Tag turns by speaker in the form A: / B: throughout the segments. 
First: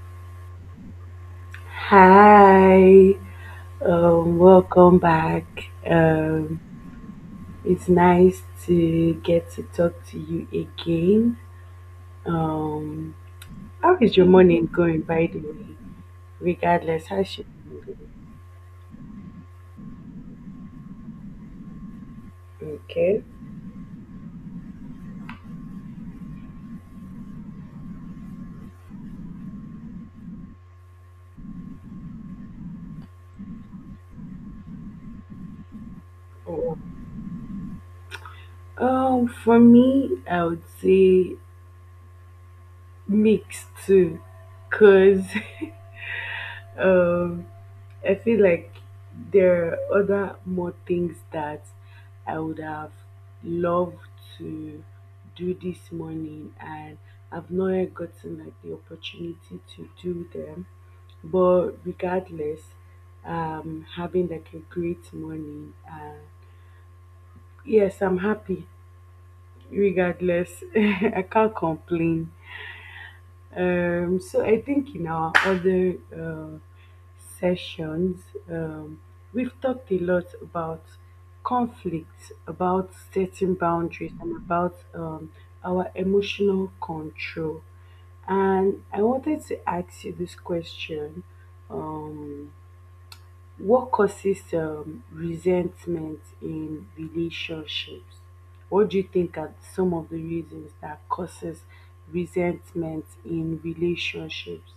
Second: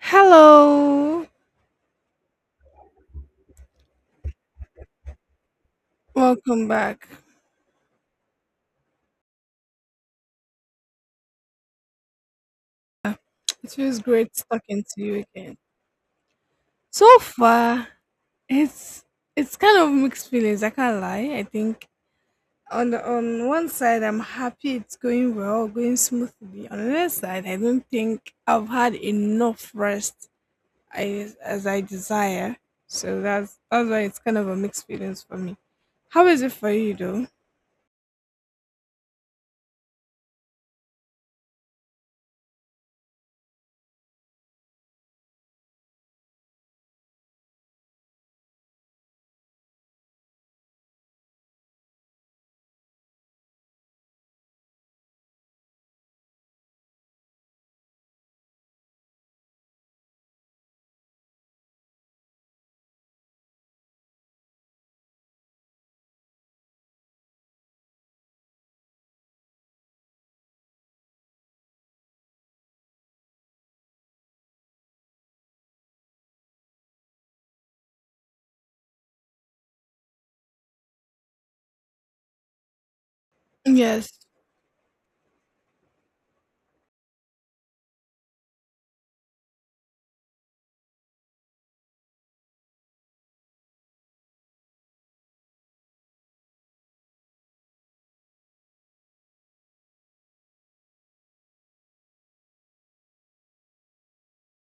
A: Hello,
B: Hi, welcome back. Um,
A: welcome back.
B: it's nice to get to talk to you again. Um,
A: It
B: how
A: feels
B: is your
A: great
B: morning
A: talking
B: going,
A: to you
B: by the
A: again.
B: way? Regardless,
A: So
B: how should
A: far, it's it's kind of mixed feelings. I can't lie. I think on
B: okay?
A: one side, I'm happy it's going well, going smoothly. On the other side, I don't think I've had enough rest as I desire. So that's why it's kind of a mixed feelings for me. How is it for you, though?
B: For me, I would say mixed too, cause um, I feel like there are other more things that I would have loved to do this morning, and I've not yet gotten like the opportunity to do them. But regardless, having like a great morning. Yes, I'm happy. Regardless, I can't complain. So I think in our other sessions, um, we've talked a lot about conflict, about setting
A: Yes.
B: boundaries, and about our emotional control. And I wanted to ask you this question. Um, what causes resentment in relationships? What do you think are some of the reasons that causes resentment in relationships?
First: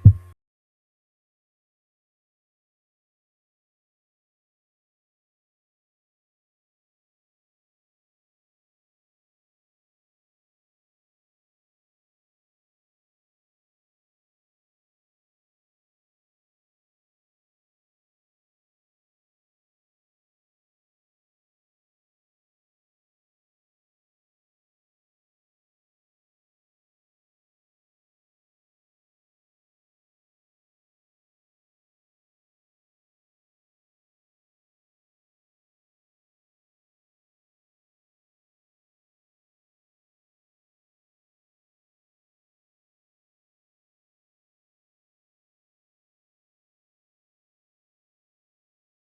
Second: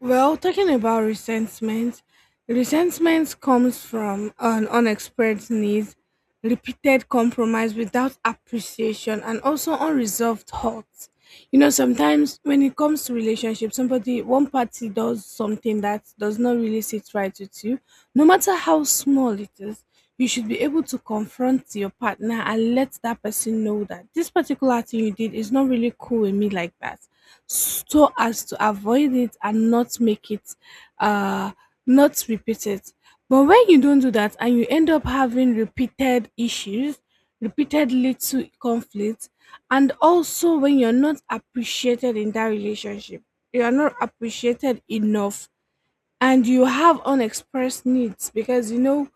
A: Well, talking about resentment, resentment comes from an unexpressed need, repeated compromise without appreciation, and also unresolved hurt. You know, sometimes when it comes to relationships, somebody, one party does something that does not really sit right with you, no matter how small it is, you should be able to confront your partner and let that person know that this particular thing you did is not really cool with me like that so as to avoid it and not make it uh not repeat it. But when you don't do that and you end up having repeated issues, repeated little conflicts. And also when you're not appreciated in that relationship, you are not appreciated enough, and you have unexpressed needs. Because you know,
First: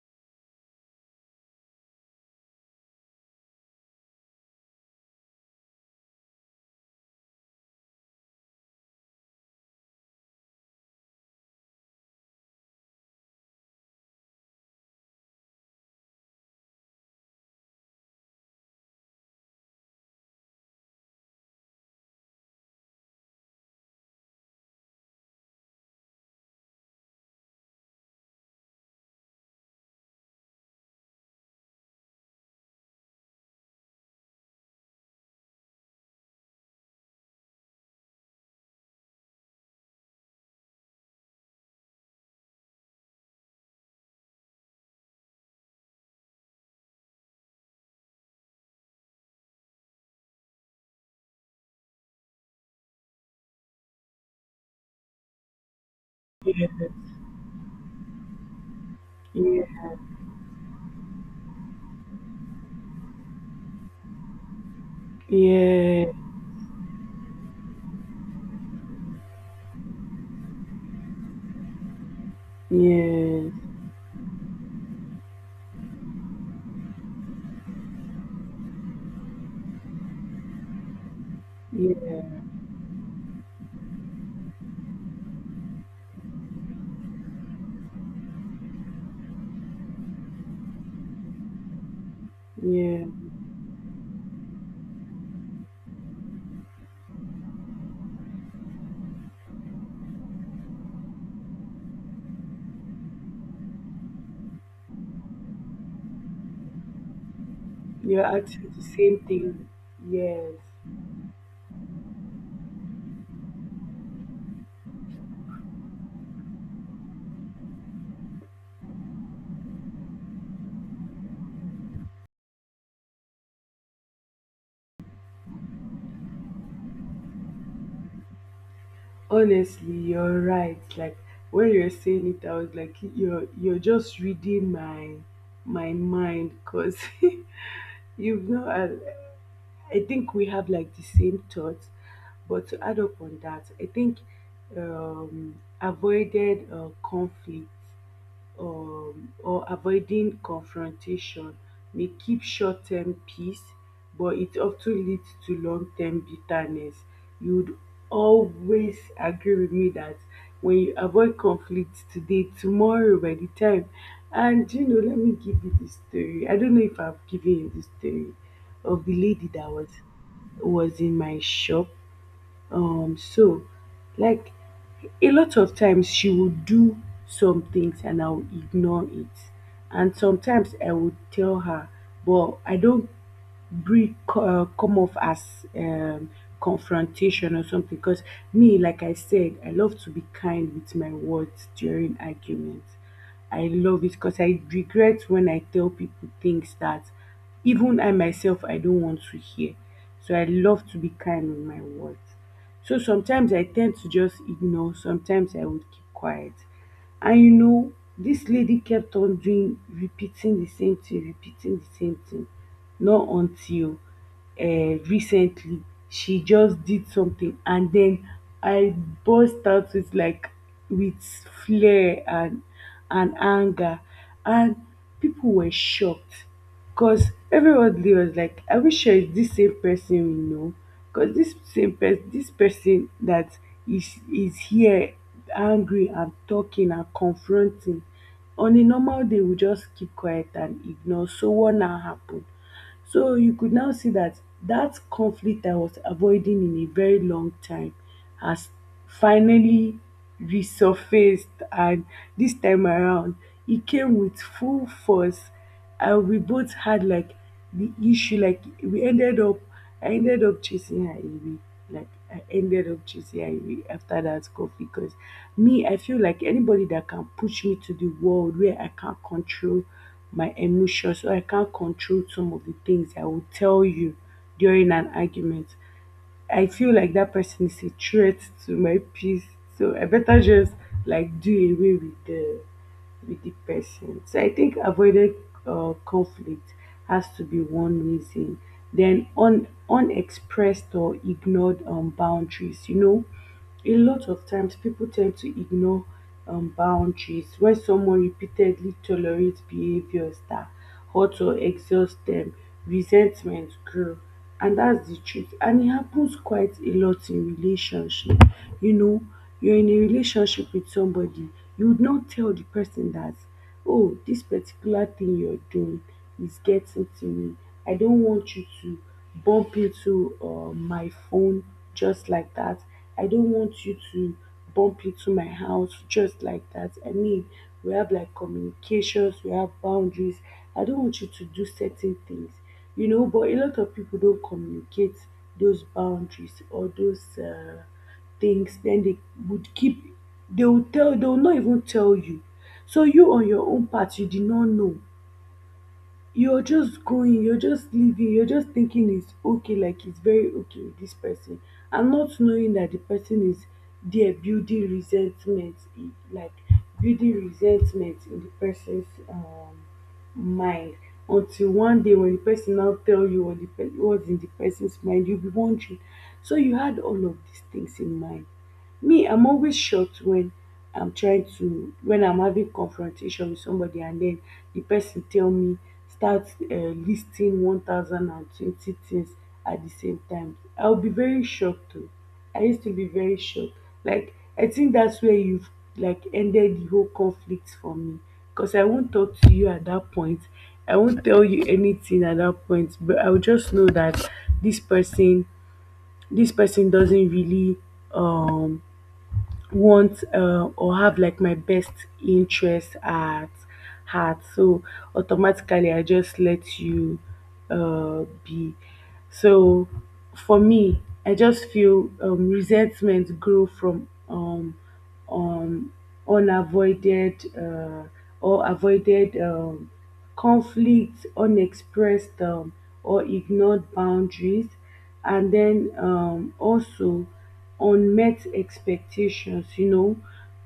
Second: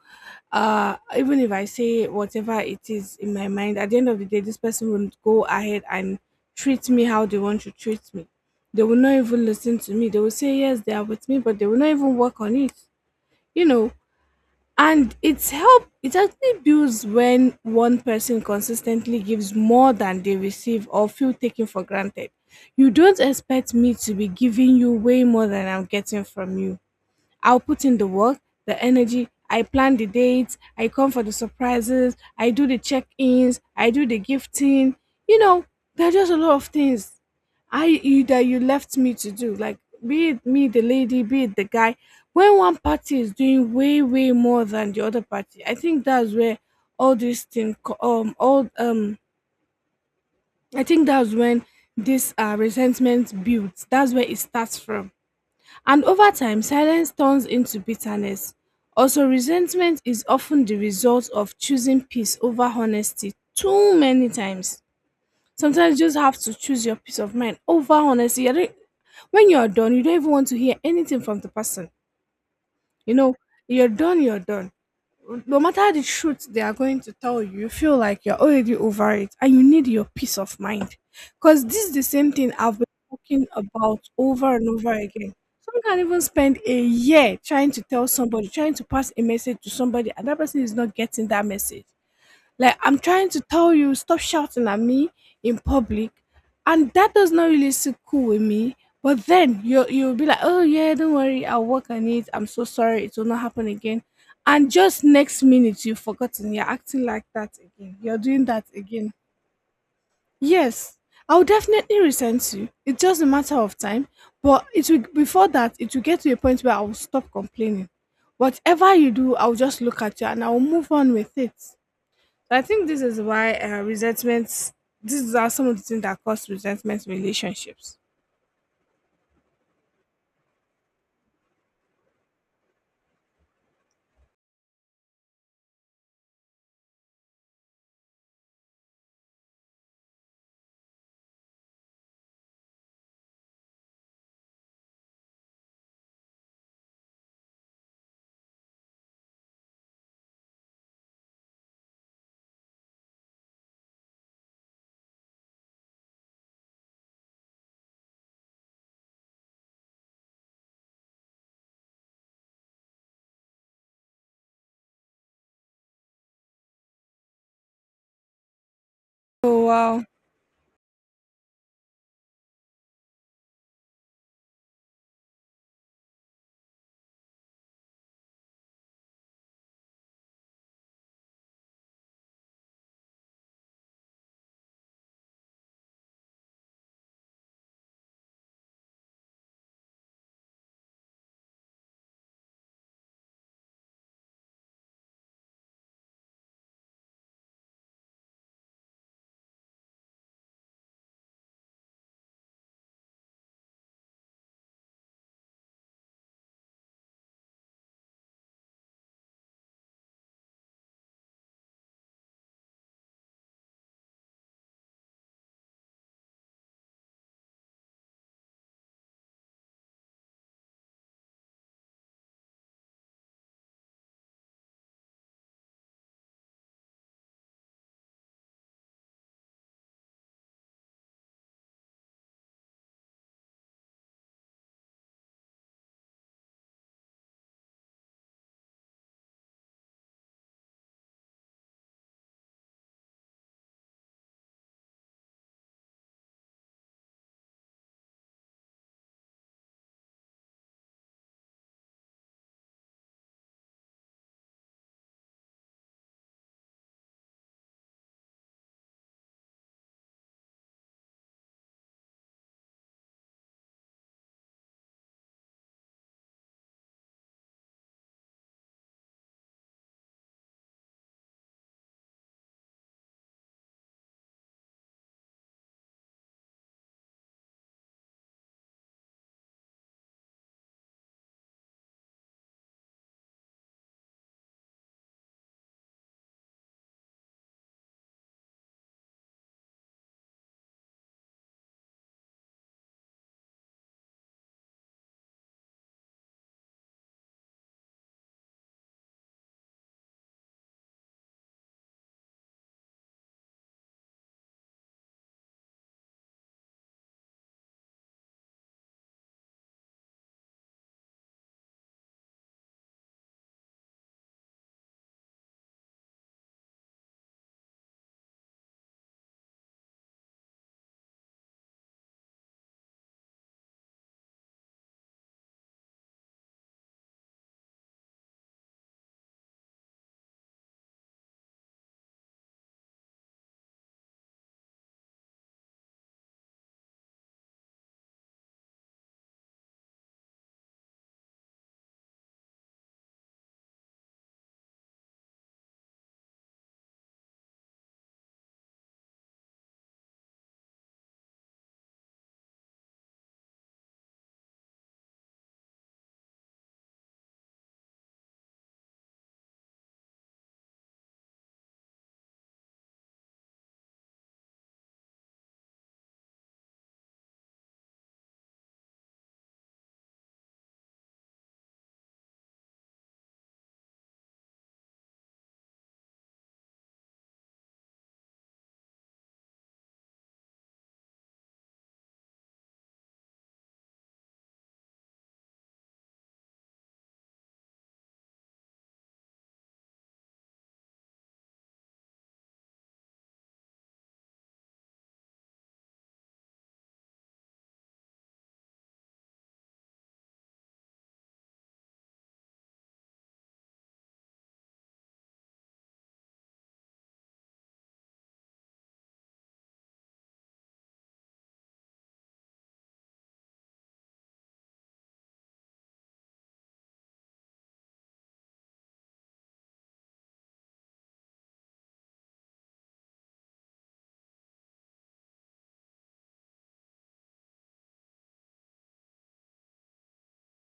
A: even if I say whatever it is in my mind, at the end of the day this person will go ahead and treat me how they want to treat me. They will not even listen to me. They will say yes, they are with me, but they will not even work on it, you know. And it actually builds when one person consistently gives more than they receive or feel taken for granted. You don't expect me to be giving you way more than I'm getting from you. I'll put in the work, the energy, I plan the dates, I come for the surprises, I do the check ins, I do the gifting. You know, there are just a lot of things I you that you left me to do. Like, be it me, the lady, be it the guy. When one party is doing way, way more than the other party, I think that's where all these things co- all I think that's when this resentment builds. That's where it starts from. And over time, silence turns into bitterness. Also,
B: Yeah,
A: resentment is often the result of choosing peace over honesty too many times. Sometimes
B: yeah,
A: you just have to choose your peace of mind over honesty. You don't- When you're done, you don't even want to hear anything from the person. You know,
B: yes,
A: you're done, no matter the truth they are going to tell you, you feel like you're already over it and you need your peace of mind. Because this is the
B: yeah,
A: same thing I've been talking about over and over again. Some can even spend a year trying to tell somebody, trying to pass a message to somebody, and that person is not getting that message. Like, I'm
B: yeah.
A: trying to tell you, stop shouting at me in public. And that does not really sit cool with me. But then you'll be like, oh, yeah, don't worry. I'll work on it. I'm so sorry. It will not happen again. And just next minute, you've forgotten. You're acting like that again. You're
B: You're
A: doing that
B: actually the
A: again.
B: same thing. Yes.
A: Yes, I'll definitely resent you. It's just a matter of time. But before that, it will get to a point where I will stop complaining. Whatever you do, I'll just look at you and I'll move on with it. I think this is why resentments. These are some of the things that cause resentment in relationships.
B: Honestly, you're right. Like when you're saying it, I was like, you're just reading my mind because you've not I think we have like the same thoughts, but to add up on that, I think um, avoided conflict or avoiding confrontation may keep short term peace, but it often leads to long term bitterness. You would always agree with me that when you avoid conflict today, tomorrow by the time, and let me give you the story. I don't know if I've given you the story of the lady
A: Oh,
B: that was
A: wow.
B: was in my shop, so like a lot of times she would do some things and I would ignore it. And sometimes I would tell her, but I don't bring come off as confrontation or something, because me, like I said, I love to be kind with my words during arguments. I love it because I regret when I tell people things that even I myself I don't want to hear, so I love to be kind with my words. So sometimes I tend to just ignore, sometimes I would keep quiet. And this lady kept on doing repeating the same thing, repeating the same thing. Not until uh, recently she just did something, and then I burst out with like with flair, and anger, and people were shocked, because everybody was like, I wish sure it's this same person we know. Because this same person, this person that is here angry and talking and confronting, on a normal day we just keep quiet and ignore. So what now happened? So you could now see that that conflict I was avoiding in a very long time has finally resurfaced. And this time around, it came with full force. And we both had like the issue, like we ended up, I ended up chasing her away. Like I ended up choosing Ivy after that coffee, because me, I feel like anybody that can push me to the world where I can't control my emotions, or I can't control some of the things I will tell you during an argument. I feel like that person is a threat to my peace. So I better just like do away with the person. So I think avoided conflict has to be one reason. Then unexpressed or ignored boundaries. A lot of times people tend to ignore boundaries when someone repeatedly tolerates behaviors that hurt or exhaust them. Resentment grows, and that's the truth, and it happens quite a lot in relationship. you know you're in a relationship with somebody, you would not tell the person that, oh, this particular thing you're doing is getting to me. I don't want you to bump into my phone just like that. I don't want you to bump into my house just like that. I mean, we have like communications, we have boundaries, I don't want you to do certain things, but a lot of people don't communicate those boundaries or those things. Then they would keep, they will tell, they will not even tell you. So you on your own part you did not know, you're just going, you're just living, you're just thinking it's okay, like it's very okay with this person. And not knowing that the person is there building resentment, like building resentment in the person's mind until one day when the person now tell you what's in the person's mind, you'll be wondering, so you had all of these things in mind. Me, I'm always shocked when I'm trying to when I'm having confrontation with somebody, and then the person tell me, start listing 10, 20 things. At the same time I'll be very shocked too. I used to be very sure. Like, I think that's where you've like ended the whole conflict for me. Because I won't talk to you at that point. I won't tell you anything at that point. But I'll just know that this person, this person doesn't really um want or have like my best interest at heart, so automatically I just let you be. So for me, I just feel resentment grow from um um, unavoided or avoided conflict, unexpressed or ignored boundaries, and then also unmet expectations,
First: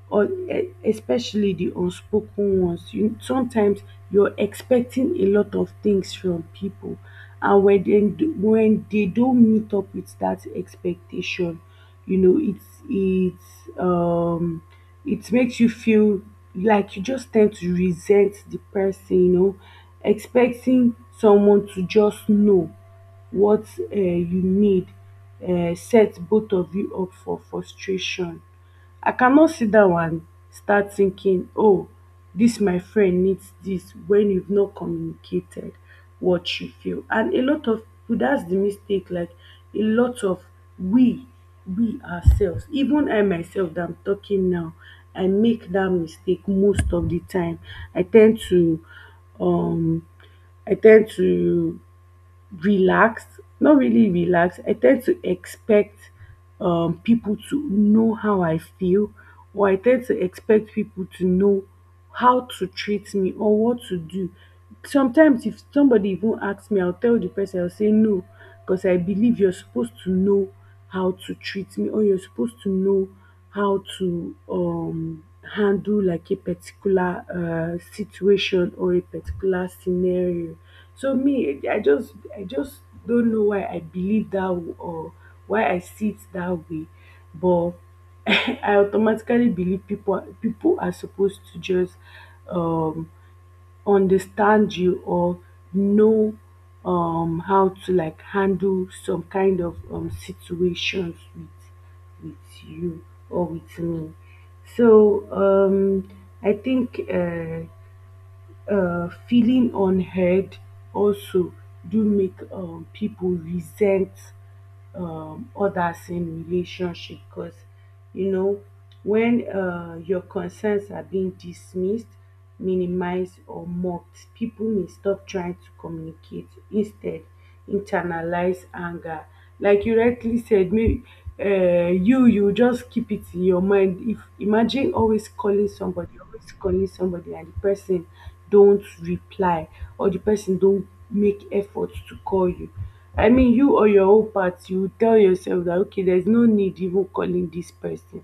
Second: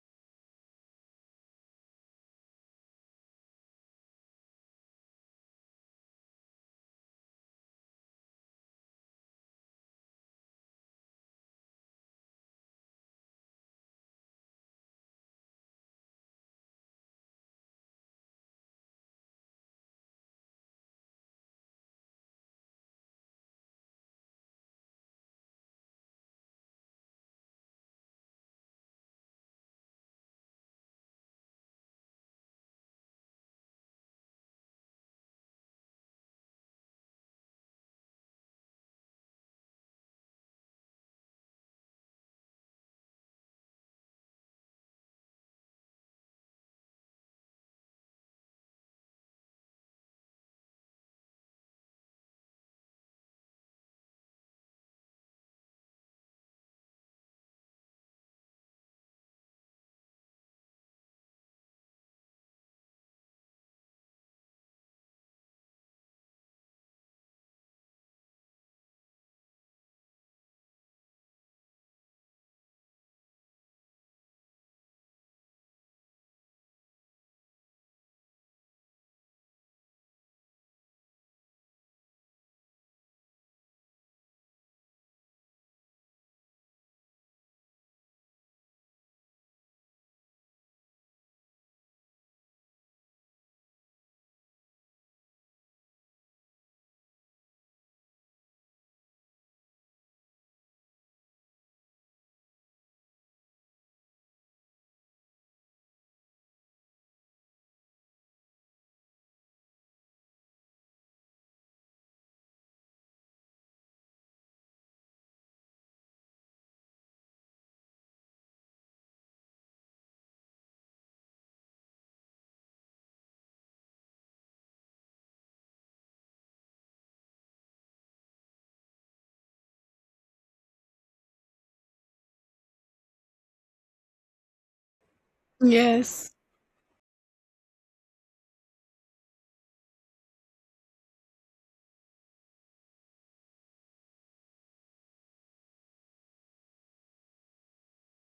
B: or especially the unspoken ones. You, sometimes you're expecting a lot of things from people, and when when they don't meet up with that expectation, you know it makes you feel like you just tend to resent the person. Expecting someone to just know what you need sets both of you up for frustration. I cannot sit down and start thinking, oh, this my friend needs this, when you've not communicated what you feel. And a lot of people, that's the mistake, like a lot of we we ourselves, even I myself that I'm talking now, I make that mistake most of the time. I tend to um i tend to relaxed, not really relaxed, I tend to expect people to know how I feel, or I tend to expect people to know how to treat me or what to do. Sometimes if somebody even asks me, I'll tell the person, I'll say no, because I believe you're supposed to know how to treat me, or you're supposed to know how to handle like a particular situation, or a particular scenario. So me, I just don't know why I believe that or why I see it that way. But I automatically believe people are supposed to just um understand you, or know how to like handle some kind of situations with you, or with me. So I think feeling unheard also do make people resent others in relationship, because you know when your concerns are being dismissed, minimized, or mocked, people may stop trying to communicate, instead internalize anger. Like you rightly said, maybe you just keep it in your mind. If imagine always calling somebody,
A: Yes,
B: always calling somebody, and the person don't reply, or the person don't make efforts to call you, I mean, you or your own part, you will tell yourself that okay, there's no need even calling this person.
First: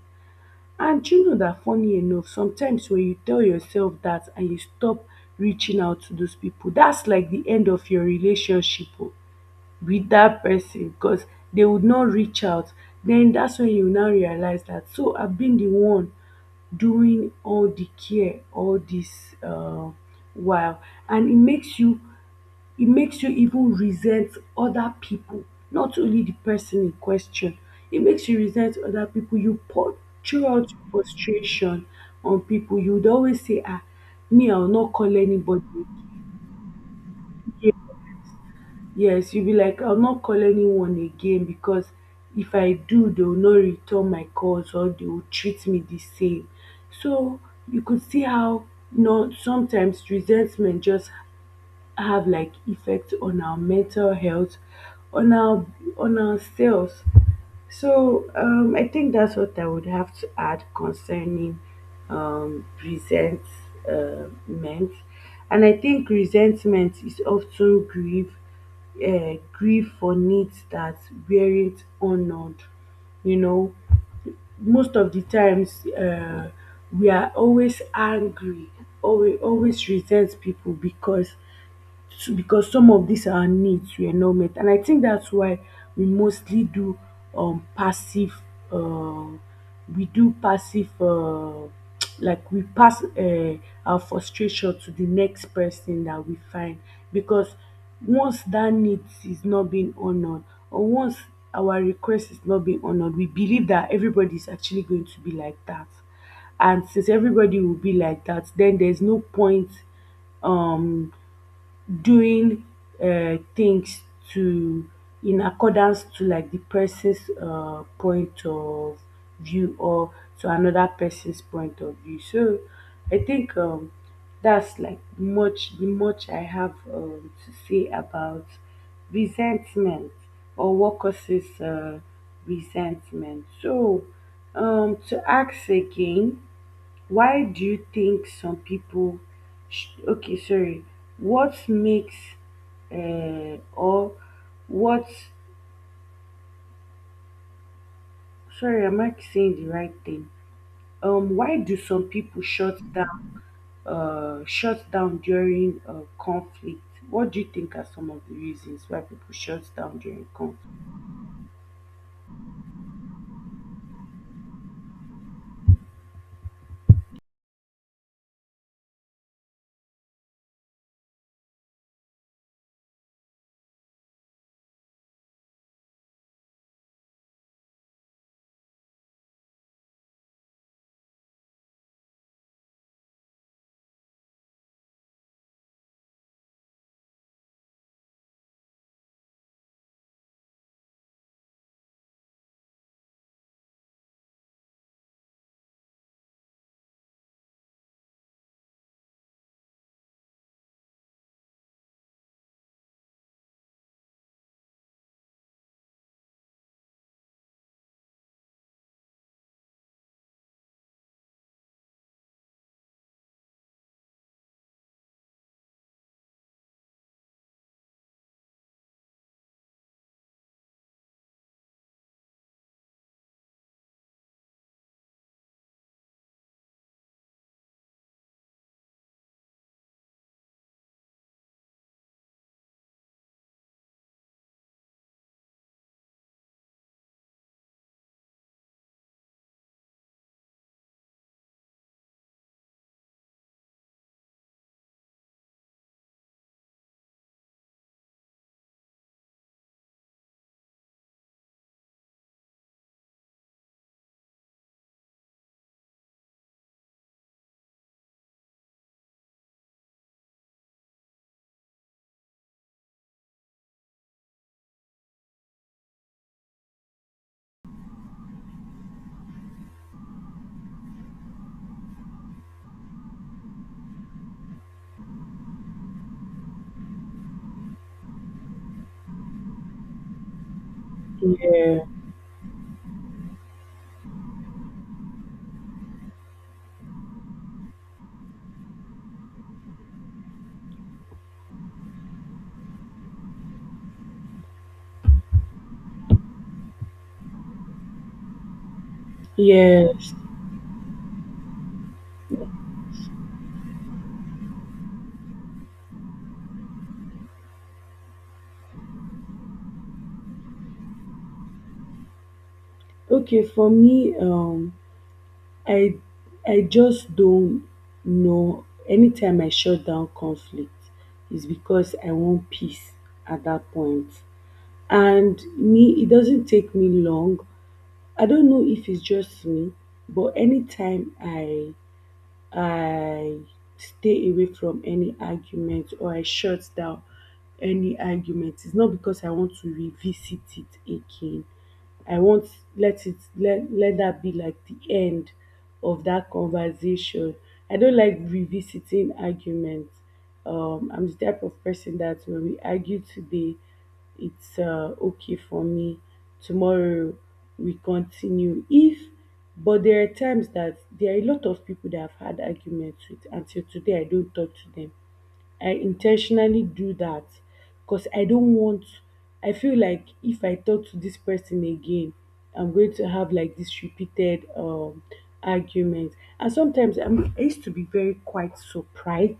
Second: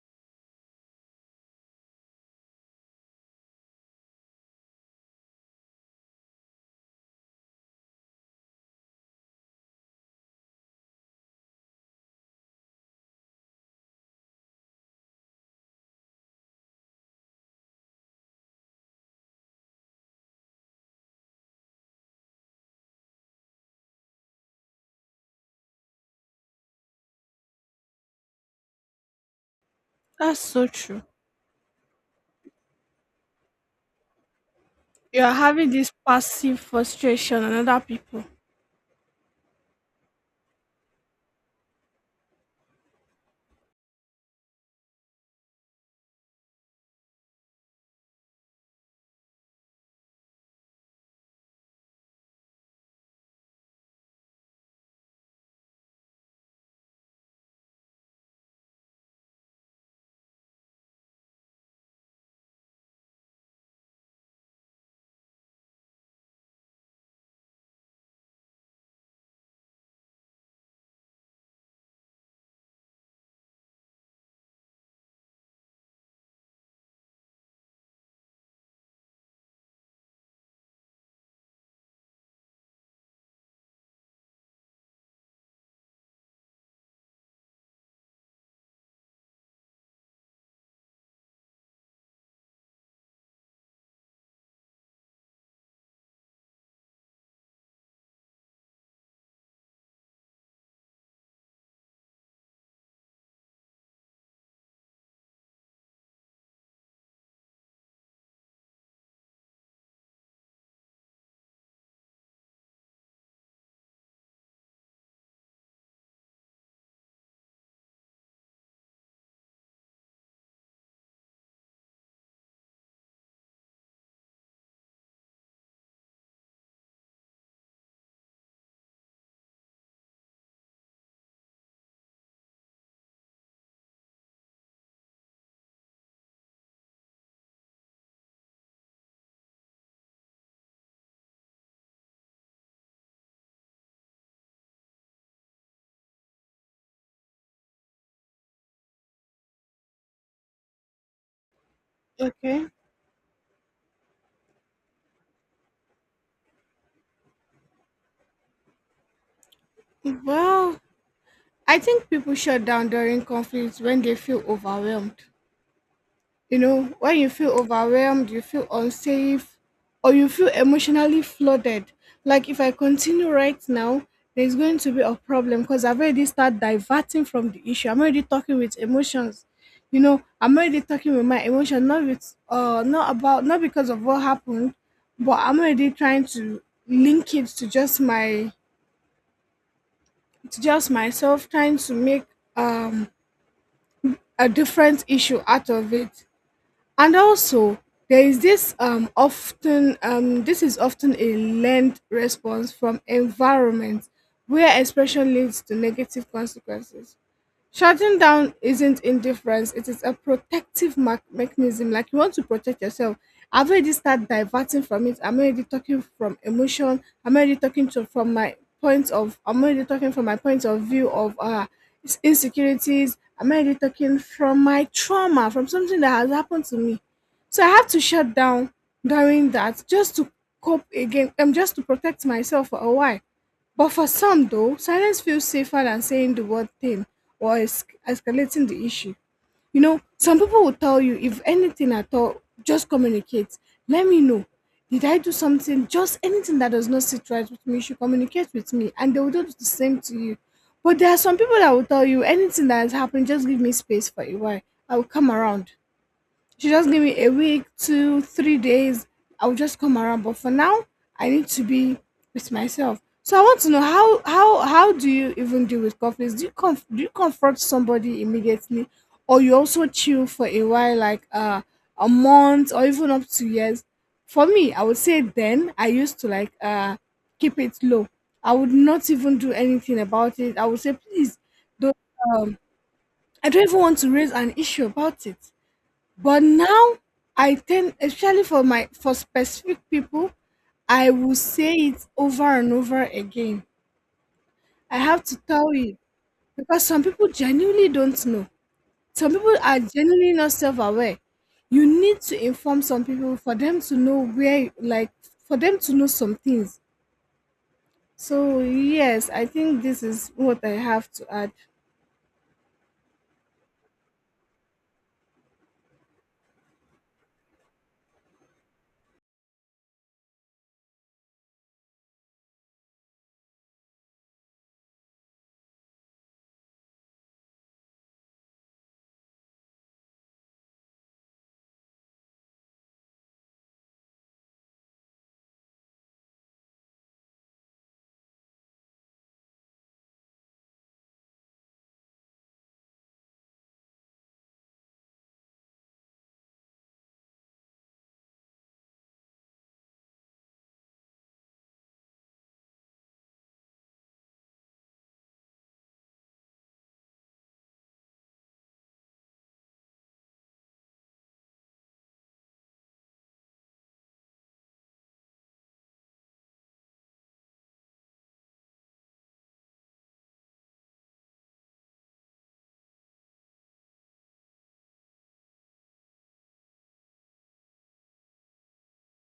B: And you know that funny enough, sometimes when you tell yourself that, and you stop reaching out to those people, that's like the end of your relationship o with that person, because they would not reach out. Then that's when you now realize that, so I've been the one doing all the care all this while. And it makes you even resent other people, not only the person in question. It makes you resent other people. You pour
A: that's so
B: out
A: true.
B: frustration on people. You would always say, ah, me, I'll not call
A: You are
B: anybody
A: having this passive frustration on
B: again.
A: other people.
B: Yes, you'll be like, I'll not call anyone again, because if I do, they will not return my calls, or they will treat me the same. So you could see how sometimes resentment just have like effect on our mental health, on our on ourselves. So I think that's what I would have to add concerning resentment. And I think resentment is often grief, for needs that weren't honored. You know most of the times, we are always angry or we always resent people because to because some of these our needs were not met, and I think that's why we mostly do passive, uh, we do passive uh, like we pass our frustration to the next person that we find, because once that need is not being honored, or once our request is not being honored, we believe that everybody is actually going to be like that. And since everybody will be like that, then there's no point um doing things to in accordance to like the person's point of view, or to another person's point of view. So I think that's like much I have to say about resentment, or what causes resentment. So to ask again, why do you think some people okay, sorry, what makes or what, sorry, am I saying the right thing? Why do some people
A: Okay.
B: shut down during conflict? What do you think are some of the reasons why people shut down during conflict?
A: Well, I think people shut down during conflicts when they feel overwhelmed. You know, when you feel overwhelmed, you feel unsafe, or you feel emotionally flooded. Like if I continue right now, there's going to be a problem because I've already started diverting from the issue. I'm already talking with emotions. You know, I'm already talking with my emotion, not with not about not because of what happened, but I'm already trying to link it to just myself, trying to make um a different issue out of it. And also, there is this often this is often a learned response from environment where expression leads to negative consequences. Shutting down isn't indifference, it is a protective mechanism. Like you want to protect yourself. I've already started diverting from it. I'm already talking from emotion. I'm already talking to from my point of I'm already talking from my point of view of insecurities. I'm already talking from my trauma, from something that has happened to me. So I have to shut down during that just to cope again, just to protect myself for a while. But for some, though, silence feels safer than saying the word thing or escalating the issue. You know, some people will tell you, if anything at all, just communicate. Let me know. Did I do something? Just anything that does not sit right with me, you should communicate with me. And they will do the same to you. But there are some people that will tell you, anything that has happened, just give me space for a while. I will come around. She just give me a week, 2, 3 days. I'll just come around. But for now, I need to be with myself. So I want to know how do you even deal with conflicts? Do you confront somebody immediately, or you also chill for a while, like a month or even up to years? For me, I would say then I used to like keep it low. I would not even do anything about it. I would say please
B: Yeah.
A: don't. Um, I don't even want to raise an issue about it. But now I tend, especially for my for specific people, I will say it over and over again. I have to tell you because some people genuinely don't know. Some people are
B: Yes.
A: genuinely not self-aware. You need to inform some people for them to know where, like, for them to know some things. So yes, I think this is what I have to add.
B: Okay, for me, I I just don't know. Anytime I shut down conflict, it's because I want peace at that point. And me, it doesn't take me long. I don't know if it's just me, but anytime I stay away from any argument, or I shut down any argument, it's not because I want to revisit it again. I won't let it let let that be like the end of that conversation. I don't like revisiting arguments. I'm the type of person that when we argue today, it's okay for me. Tomorrow we continue. If but there are times that there are a lot of people that I've had arguments with until today, I don't talk to them. I intentionally do that because I don't want, I feel like if I talk to this person again, I'm going to have like this repeated argument. And sometimes I used to be very quite surprised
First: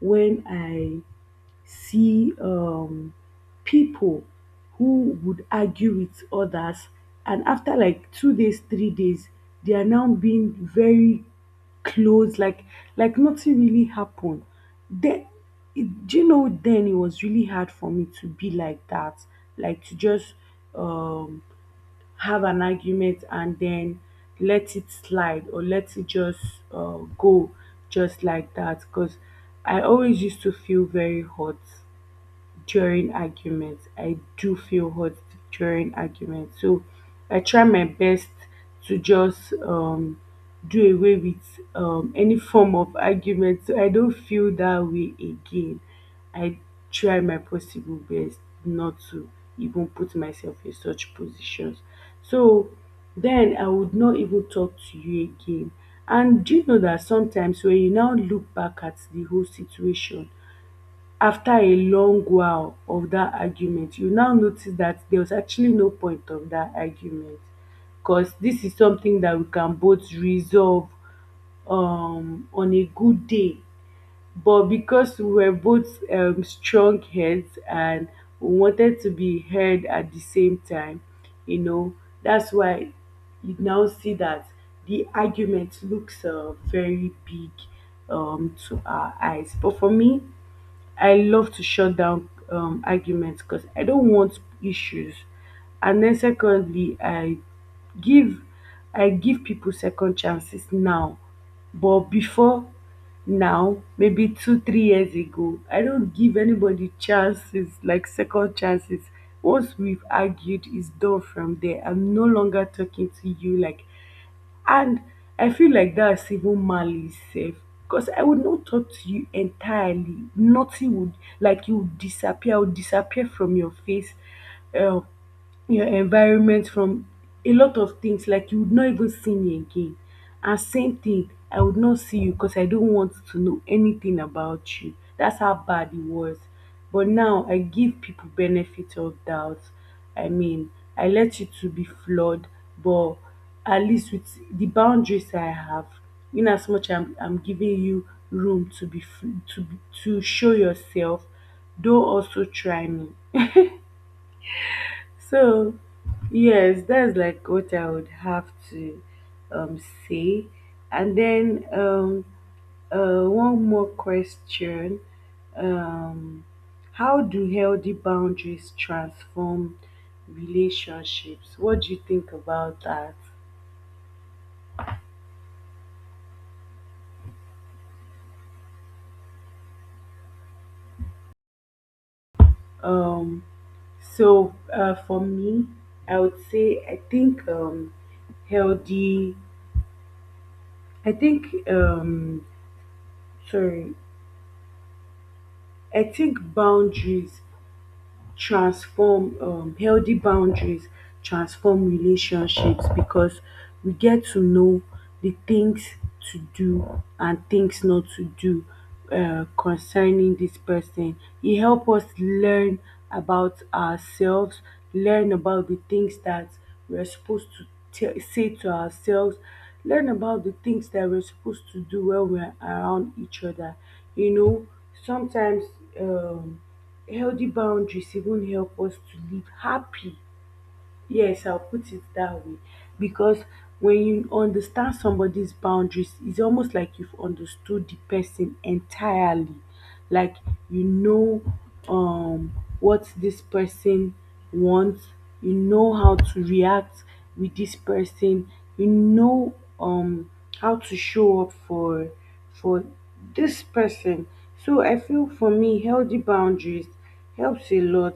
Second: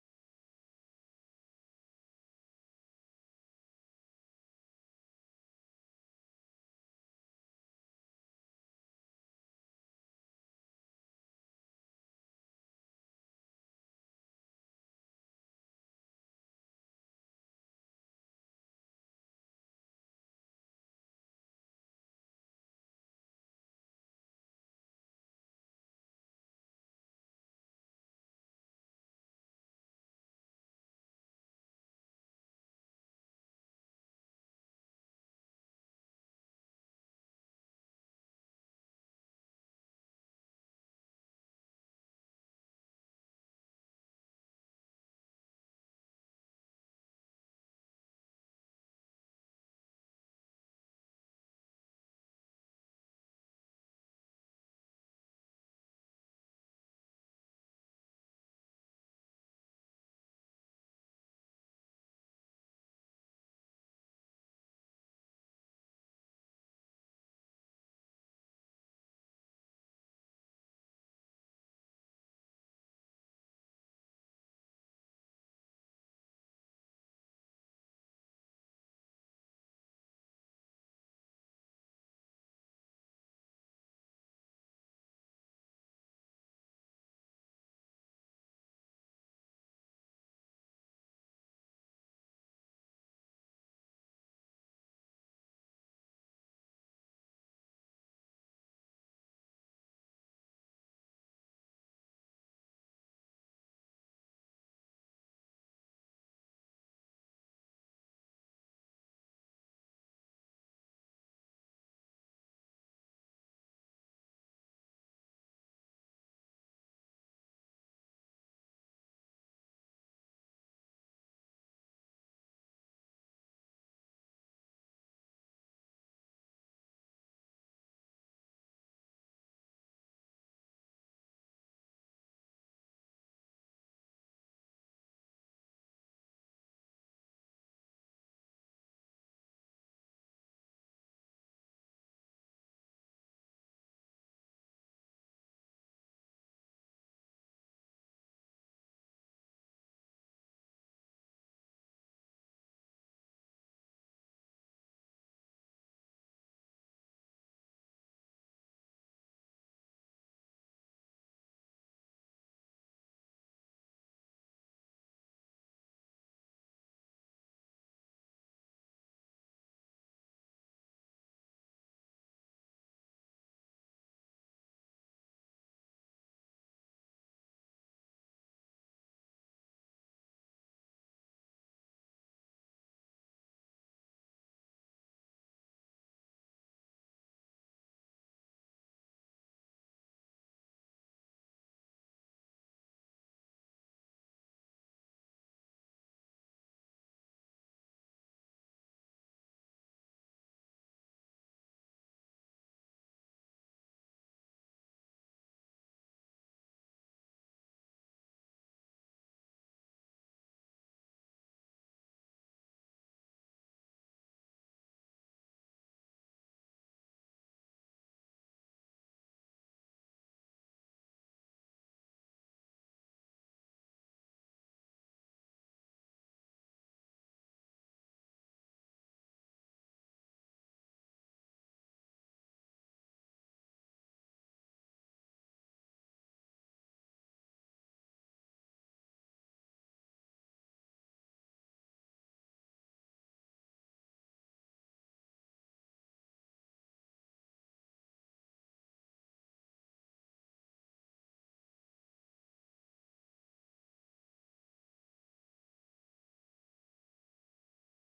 B: when I see people who would argue with others, and after like 2 days 3 days they are now being very close, like nothing really happened. Then do you know, then it was really hard for me to be like that, like to just um have an argument and then let it slide, or let it just go just like that, because I always used to feel very hot during arguments. I do feel hot during arguments. So I try my best to just do away with any form of argument, so I don't feel that way again. I try my possible best not to even put myself in such positions. So then I would not even talk to you again. And do you know that sometimes when you now look back at the whole situation, after a long while of that argument, you now notice that there was actually no point of that argument, because this is something that we can both resolve on a good day. But because we were both strong heads, and we wanted to be heard at the same time, you know, that's why you now see that the argument looks very big to our eyes. But for me, I love to shut down arguments because I don't want issues. And then secondly, give I give people second chances now, but before now, maybe 2 or 3 years ago, I don't give anybody chances, like second chances. Once we've argued, it's done from there. I'm no longer talking to you, like, and I feel like that's even malice safe, because I would not talk to you entirely. Nothing would, like, you would disappear, I would disappear from your face. Um your environment, from a lot of things, like you would not even see me again, and same thing, I would not see you, because I don't want to know anything about you. That's how bad it was. But now I give people benefit of doubt. I mean, I let you to be flawed, but at least with the boundaries I have, in as much I'm giving you room to be to show yourself, don't also try me. So yes, that's like what I would have to um, say. And then one more question. Um, how do healthy boundaries transform relationships? What do you think about that? Um, so, for me, I would say, healthy, I think, um, sorry, I think boundaries transform healthy boundaries transform relationships because we get to know the things to do and things not to do concerning this person. It help us learn about ourselves, learn about the things that we're supposed to tell say to ourselves, learn about the things that we're supposed to do when we're around each other. You know, sometimes um healthy boundaries even help us to live happy. Yes, I'll put it that way. Because when you understand somebody's boundaries, it's almost like you've understood the person entirely. Like, you know um what this person wants, you know how to react with this person, you know um how to show up for this person. So I feel, for me, healthy boundaries helps a lot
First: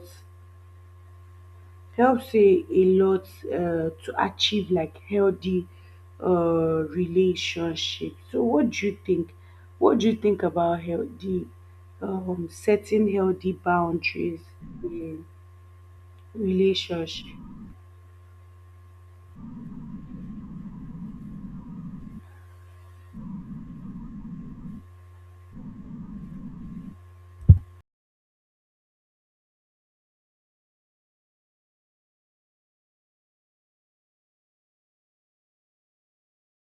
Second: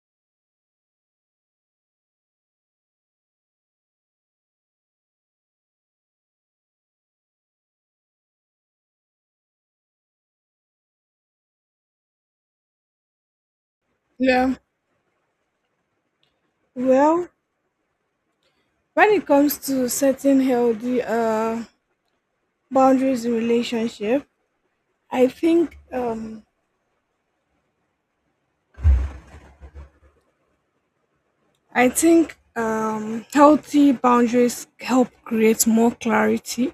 B: help say a lot to achieve like healthy relationship. So what do you think? What do you think about healthy setting healthy boundaries
A: Yeah.
B: in
A: Well,
B: relationship?
A: when it comes to setting healthy boundaries in relationship, I think um, I think healthy boundaries help create more clarity.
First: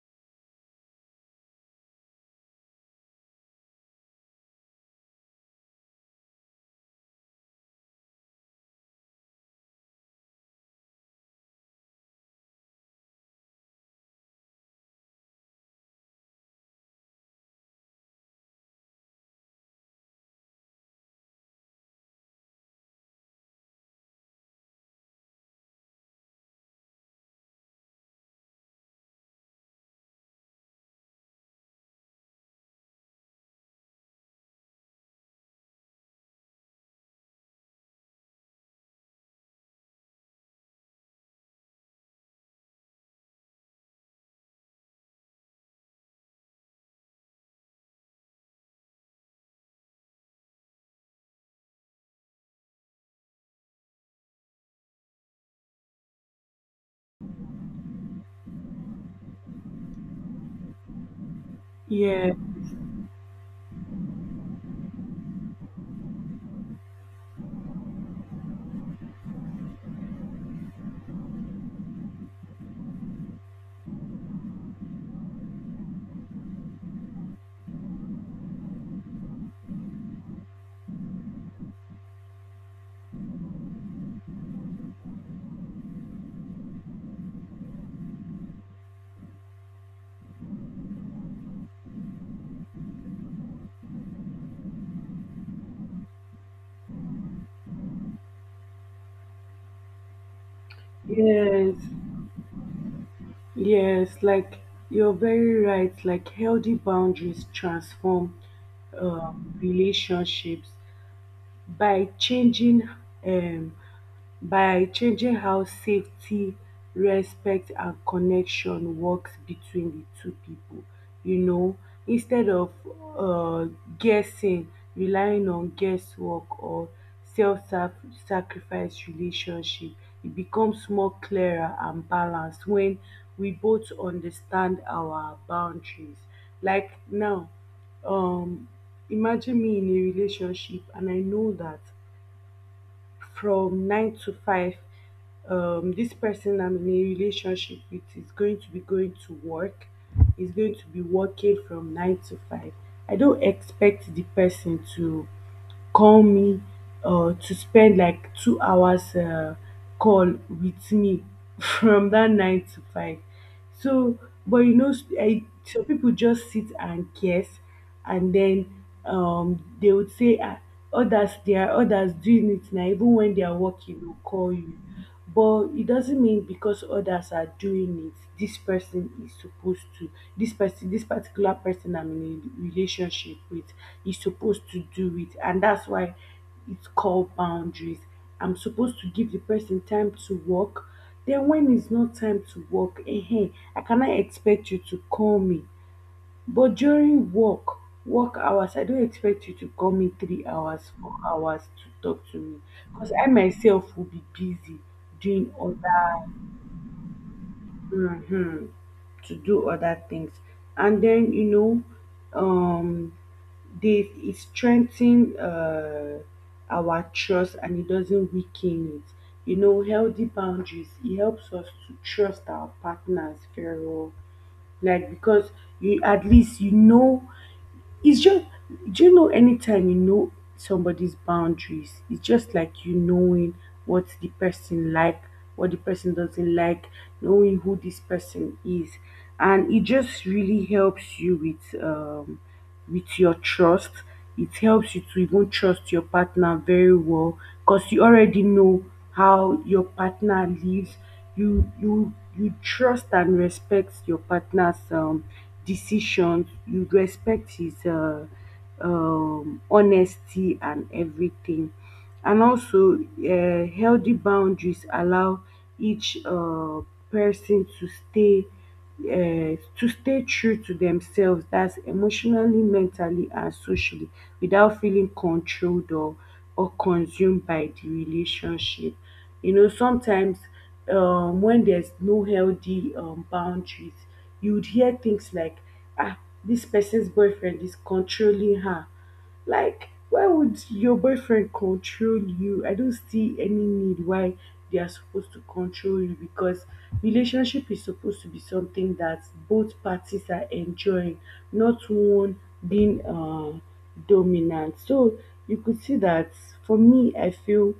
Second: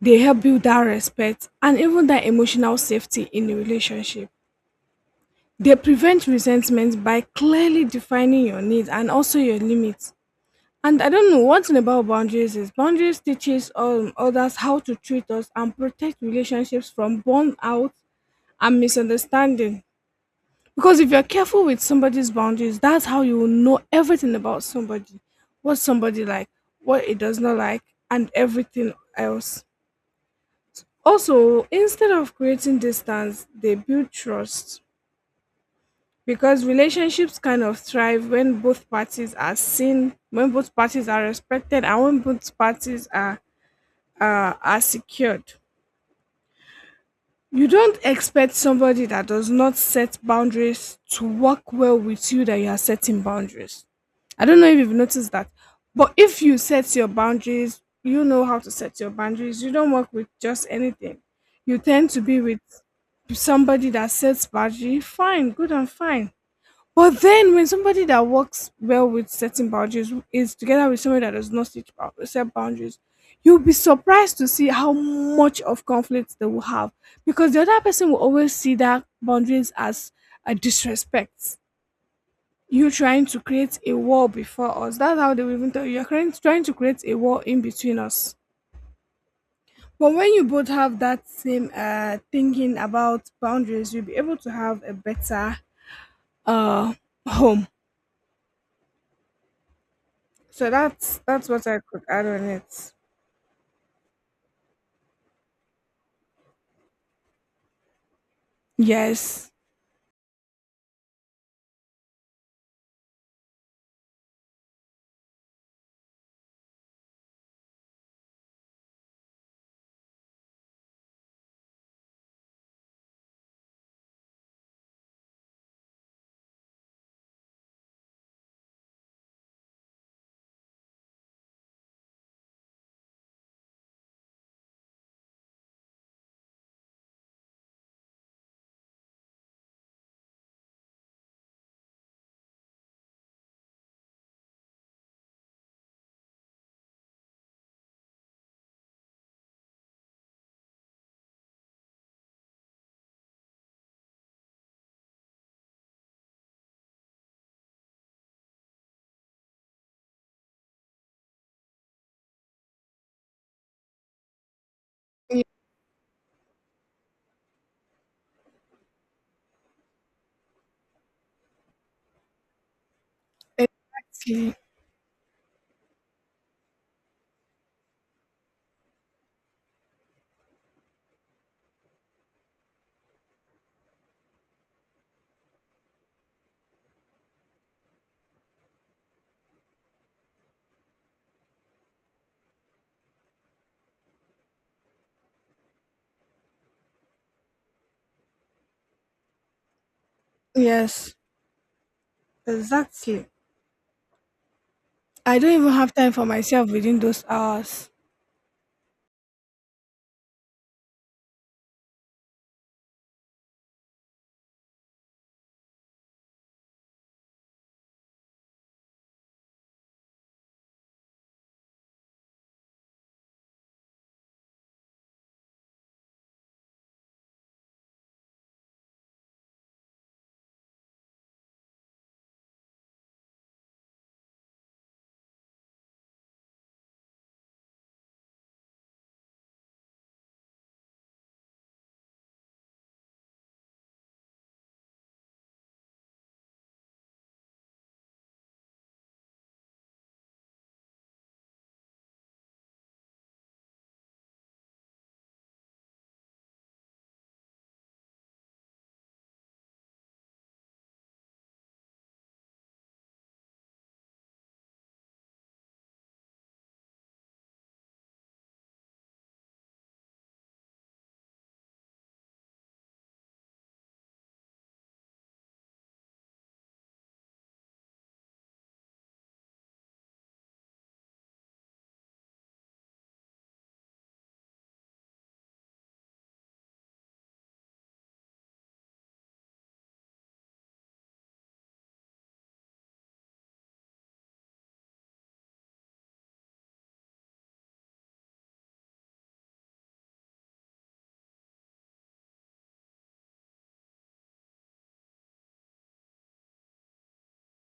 A: They help build that respect and even that emotional safety in the relationship. They prevent resentment by clearly defining your needs and also your limits. And I don't know, one thing about boundaries is boundaries teaches others how to treat us and protect relationships from burnout and misunderstanding. Because if you're careful with somebody's boundaries, that's how you will know everything about somebody, what somebody like, what it does not like, and everything else. Also, instead of creating distance, they build trust, because relationships kind of thrive when both parties are seen, when both parties are respected, and when both parties are secured. You don't expect somebody that does not set boundaries to work well with you that you are setting boundaries. I don't know if you've noticed that, but if you set your boundaries, you know how to set your boundaries. You don't work with just anything. You tend to
B: Yeah,
A: be with somebody that sets boundaries. Fine, good and fine. But then when somebody that works well with setting boundaries is together with somebody that does not set boundaries, you'll be surprised to see how much of conflict they will have, because the other person will always see that boundaries as a disrespect. You trying to create a wall before us. That's how they will even tell you. You're trying to create a wall in between us. But when you both have that same thinking about boundaries, you'll be able to have a better uh, home. So that's what I
B: yes,
A: could add on it.
B: yes, like you're very right. Like healthy boundaries transform
A: Yes.
B: relationships by changing um how safety, respect, and connection works between the two people. you know Instead of uh, guessing, relying on guesswork or self-sacrifice relationship, it becomes more clearer and balanced when we both understand our boundaries. Like now, um imagine me in a relationship, and I know that from 9 to 5, this person I'm in a relationship with is going to be going to work is going to be working from 9 to 5. I don't expect the person to call me, to spend like 2 hours call with me from that 9 to 5. So, but
A: Yeah.
B: some people just sit and guess, and then they would say, ah, others they are others doing it now, even when they are working, will call
A: Exactly.
B: you. But it doesn't mean because others are doing it, this person is supposed to this person this particular person I'm in a relationship with is supposed to do it, and that's why it's called boundaries. I'm supposed to give the person time to work. Then when it's not time to work, ehen, I cannot expect you to call me. But during work hours, I don't expect you to call me 3 hours, 4
A: Yes.
B: hours to talk to me, because I
A: Exactly.
B: myself will be busy
A: I
B: doing
A: don't even have time for
B: other,
A: myself within those hours.
B: mhm, to do other things. And then, you know, um they it strengthen our trust, and it doesn't weaken it. Healthy boundaries, it helps us to trust our partners very well. Like because you, at least you know, it's just, do you know, anytime you know somebody's boundaries, it's just like you knowing what the person like, what the person doesn't like, knowing who this person is. And it just really helps you with your trust. It helps you to even trust your partner very well because you already know how your partner lives. You trust and respect your partner's decisions, you respect his honesty and everything. And also, healthy boundaries allow each person to stay true to themselves, that's emotionally, mentally, and socially, without feeling controlled or consumed by the relationship. You know, sometimes when there's no healthy boundaries, you would hear things like, ah, this person's boyfriend is controlling her. Like, why would your boyfriend control you? I don't see any need why they are supposed to control you, because relationship is supposed to be something that both parties are enjoying, not one being dominant. So you could see that for me,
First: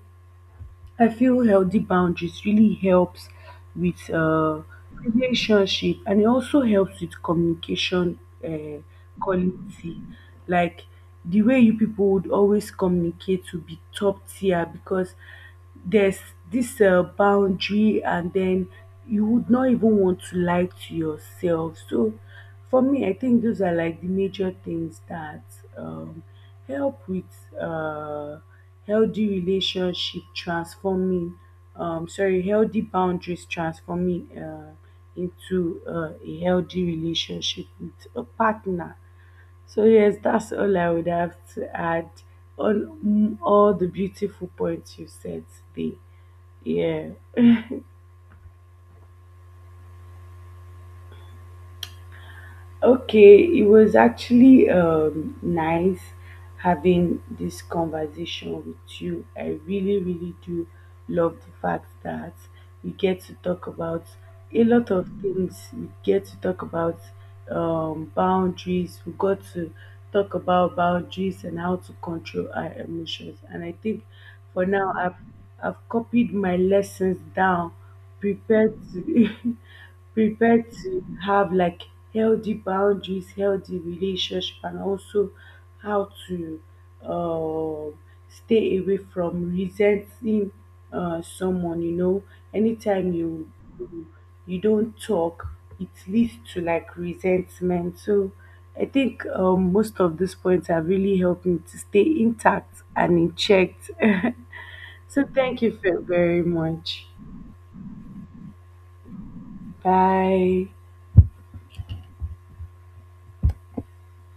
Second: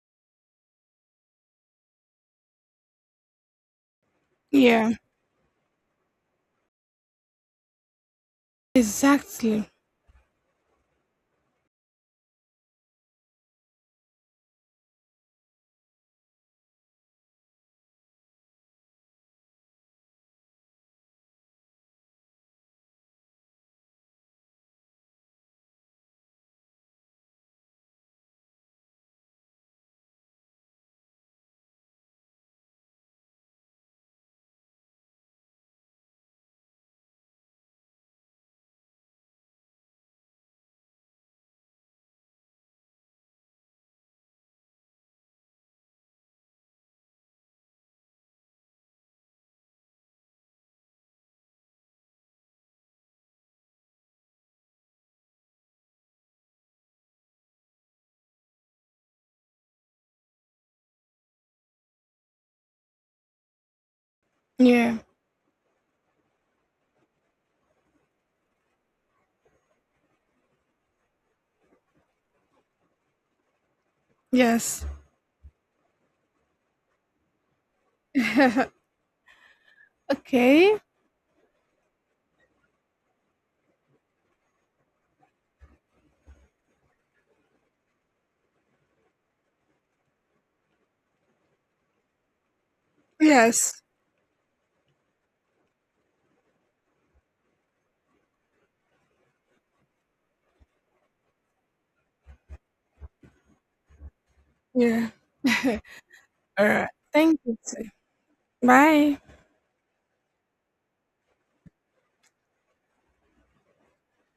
B: I feel healthy boundaries really helps with
A: Yeah.
B: relationship, and it also helps with communication uh,
A: Exactly.
B: quality. Like the way you people would always communicate to be top tier, because there's this boundary, and then you would not even want to lie to yourself. So for me, I think those are like the major things that um, help with. Uh, healthy relationship transforming sorry healthy boundaries transforming into a healthy relationship with a partner. So yes, that's all I would have to add on, all the beautiful points you said today. Yeah. Okay, it was actually nice having this conversation with you. I really, really do love the fact that we get to talk about a lot
A: Yeah.
B: of things. We get to talk about boundaries. We got to talk about boundaries and how to control our emotions. And I think for
A: Yes.
B: now, I've copied my lessons down, prepared to. Prepare
A: Okay.
B: to have like healthy boundaries, healthy relationship, and also how to um stay away from resenting someone. Anytime you
A: Yes.
B: don't talk, it leads to like resentment. So I think most of these points have really helped me to stay intact and in check.
A: Yeah.
B: So thank you, Phil, very
A: All right.
B: much.
A: Thank you, too. Bye.
B: Bye.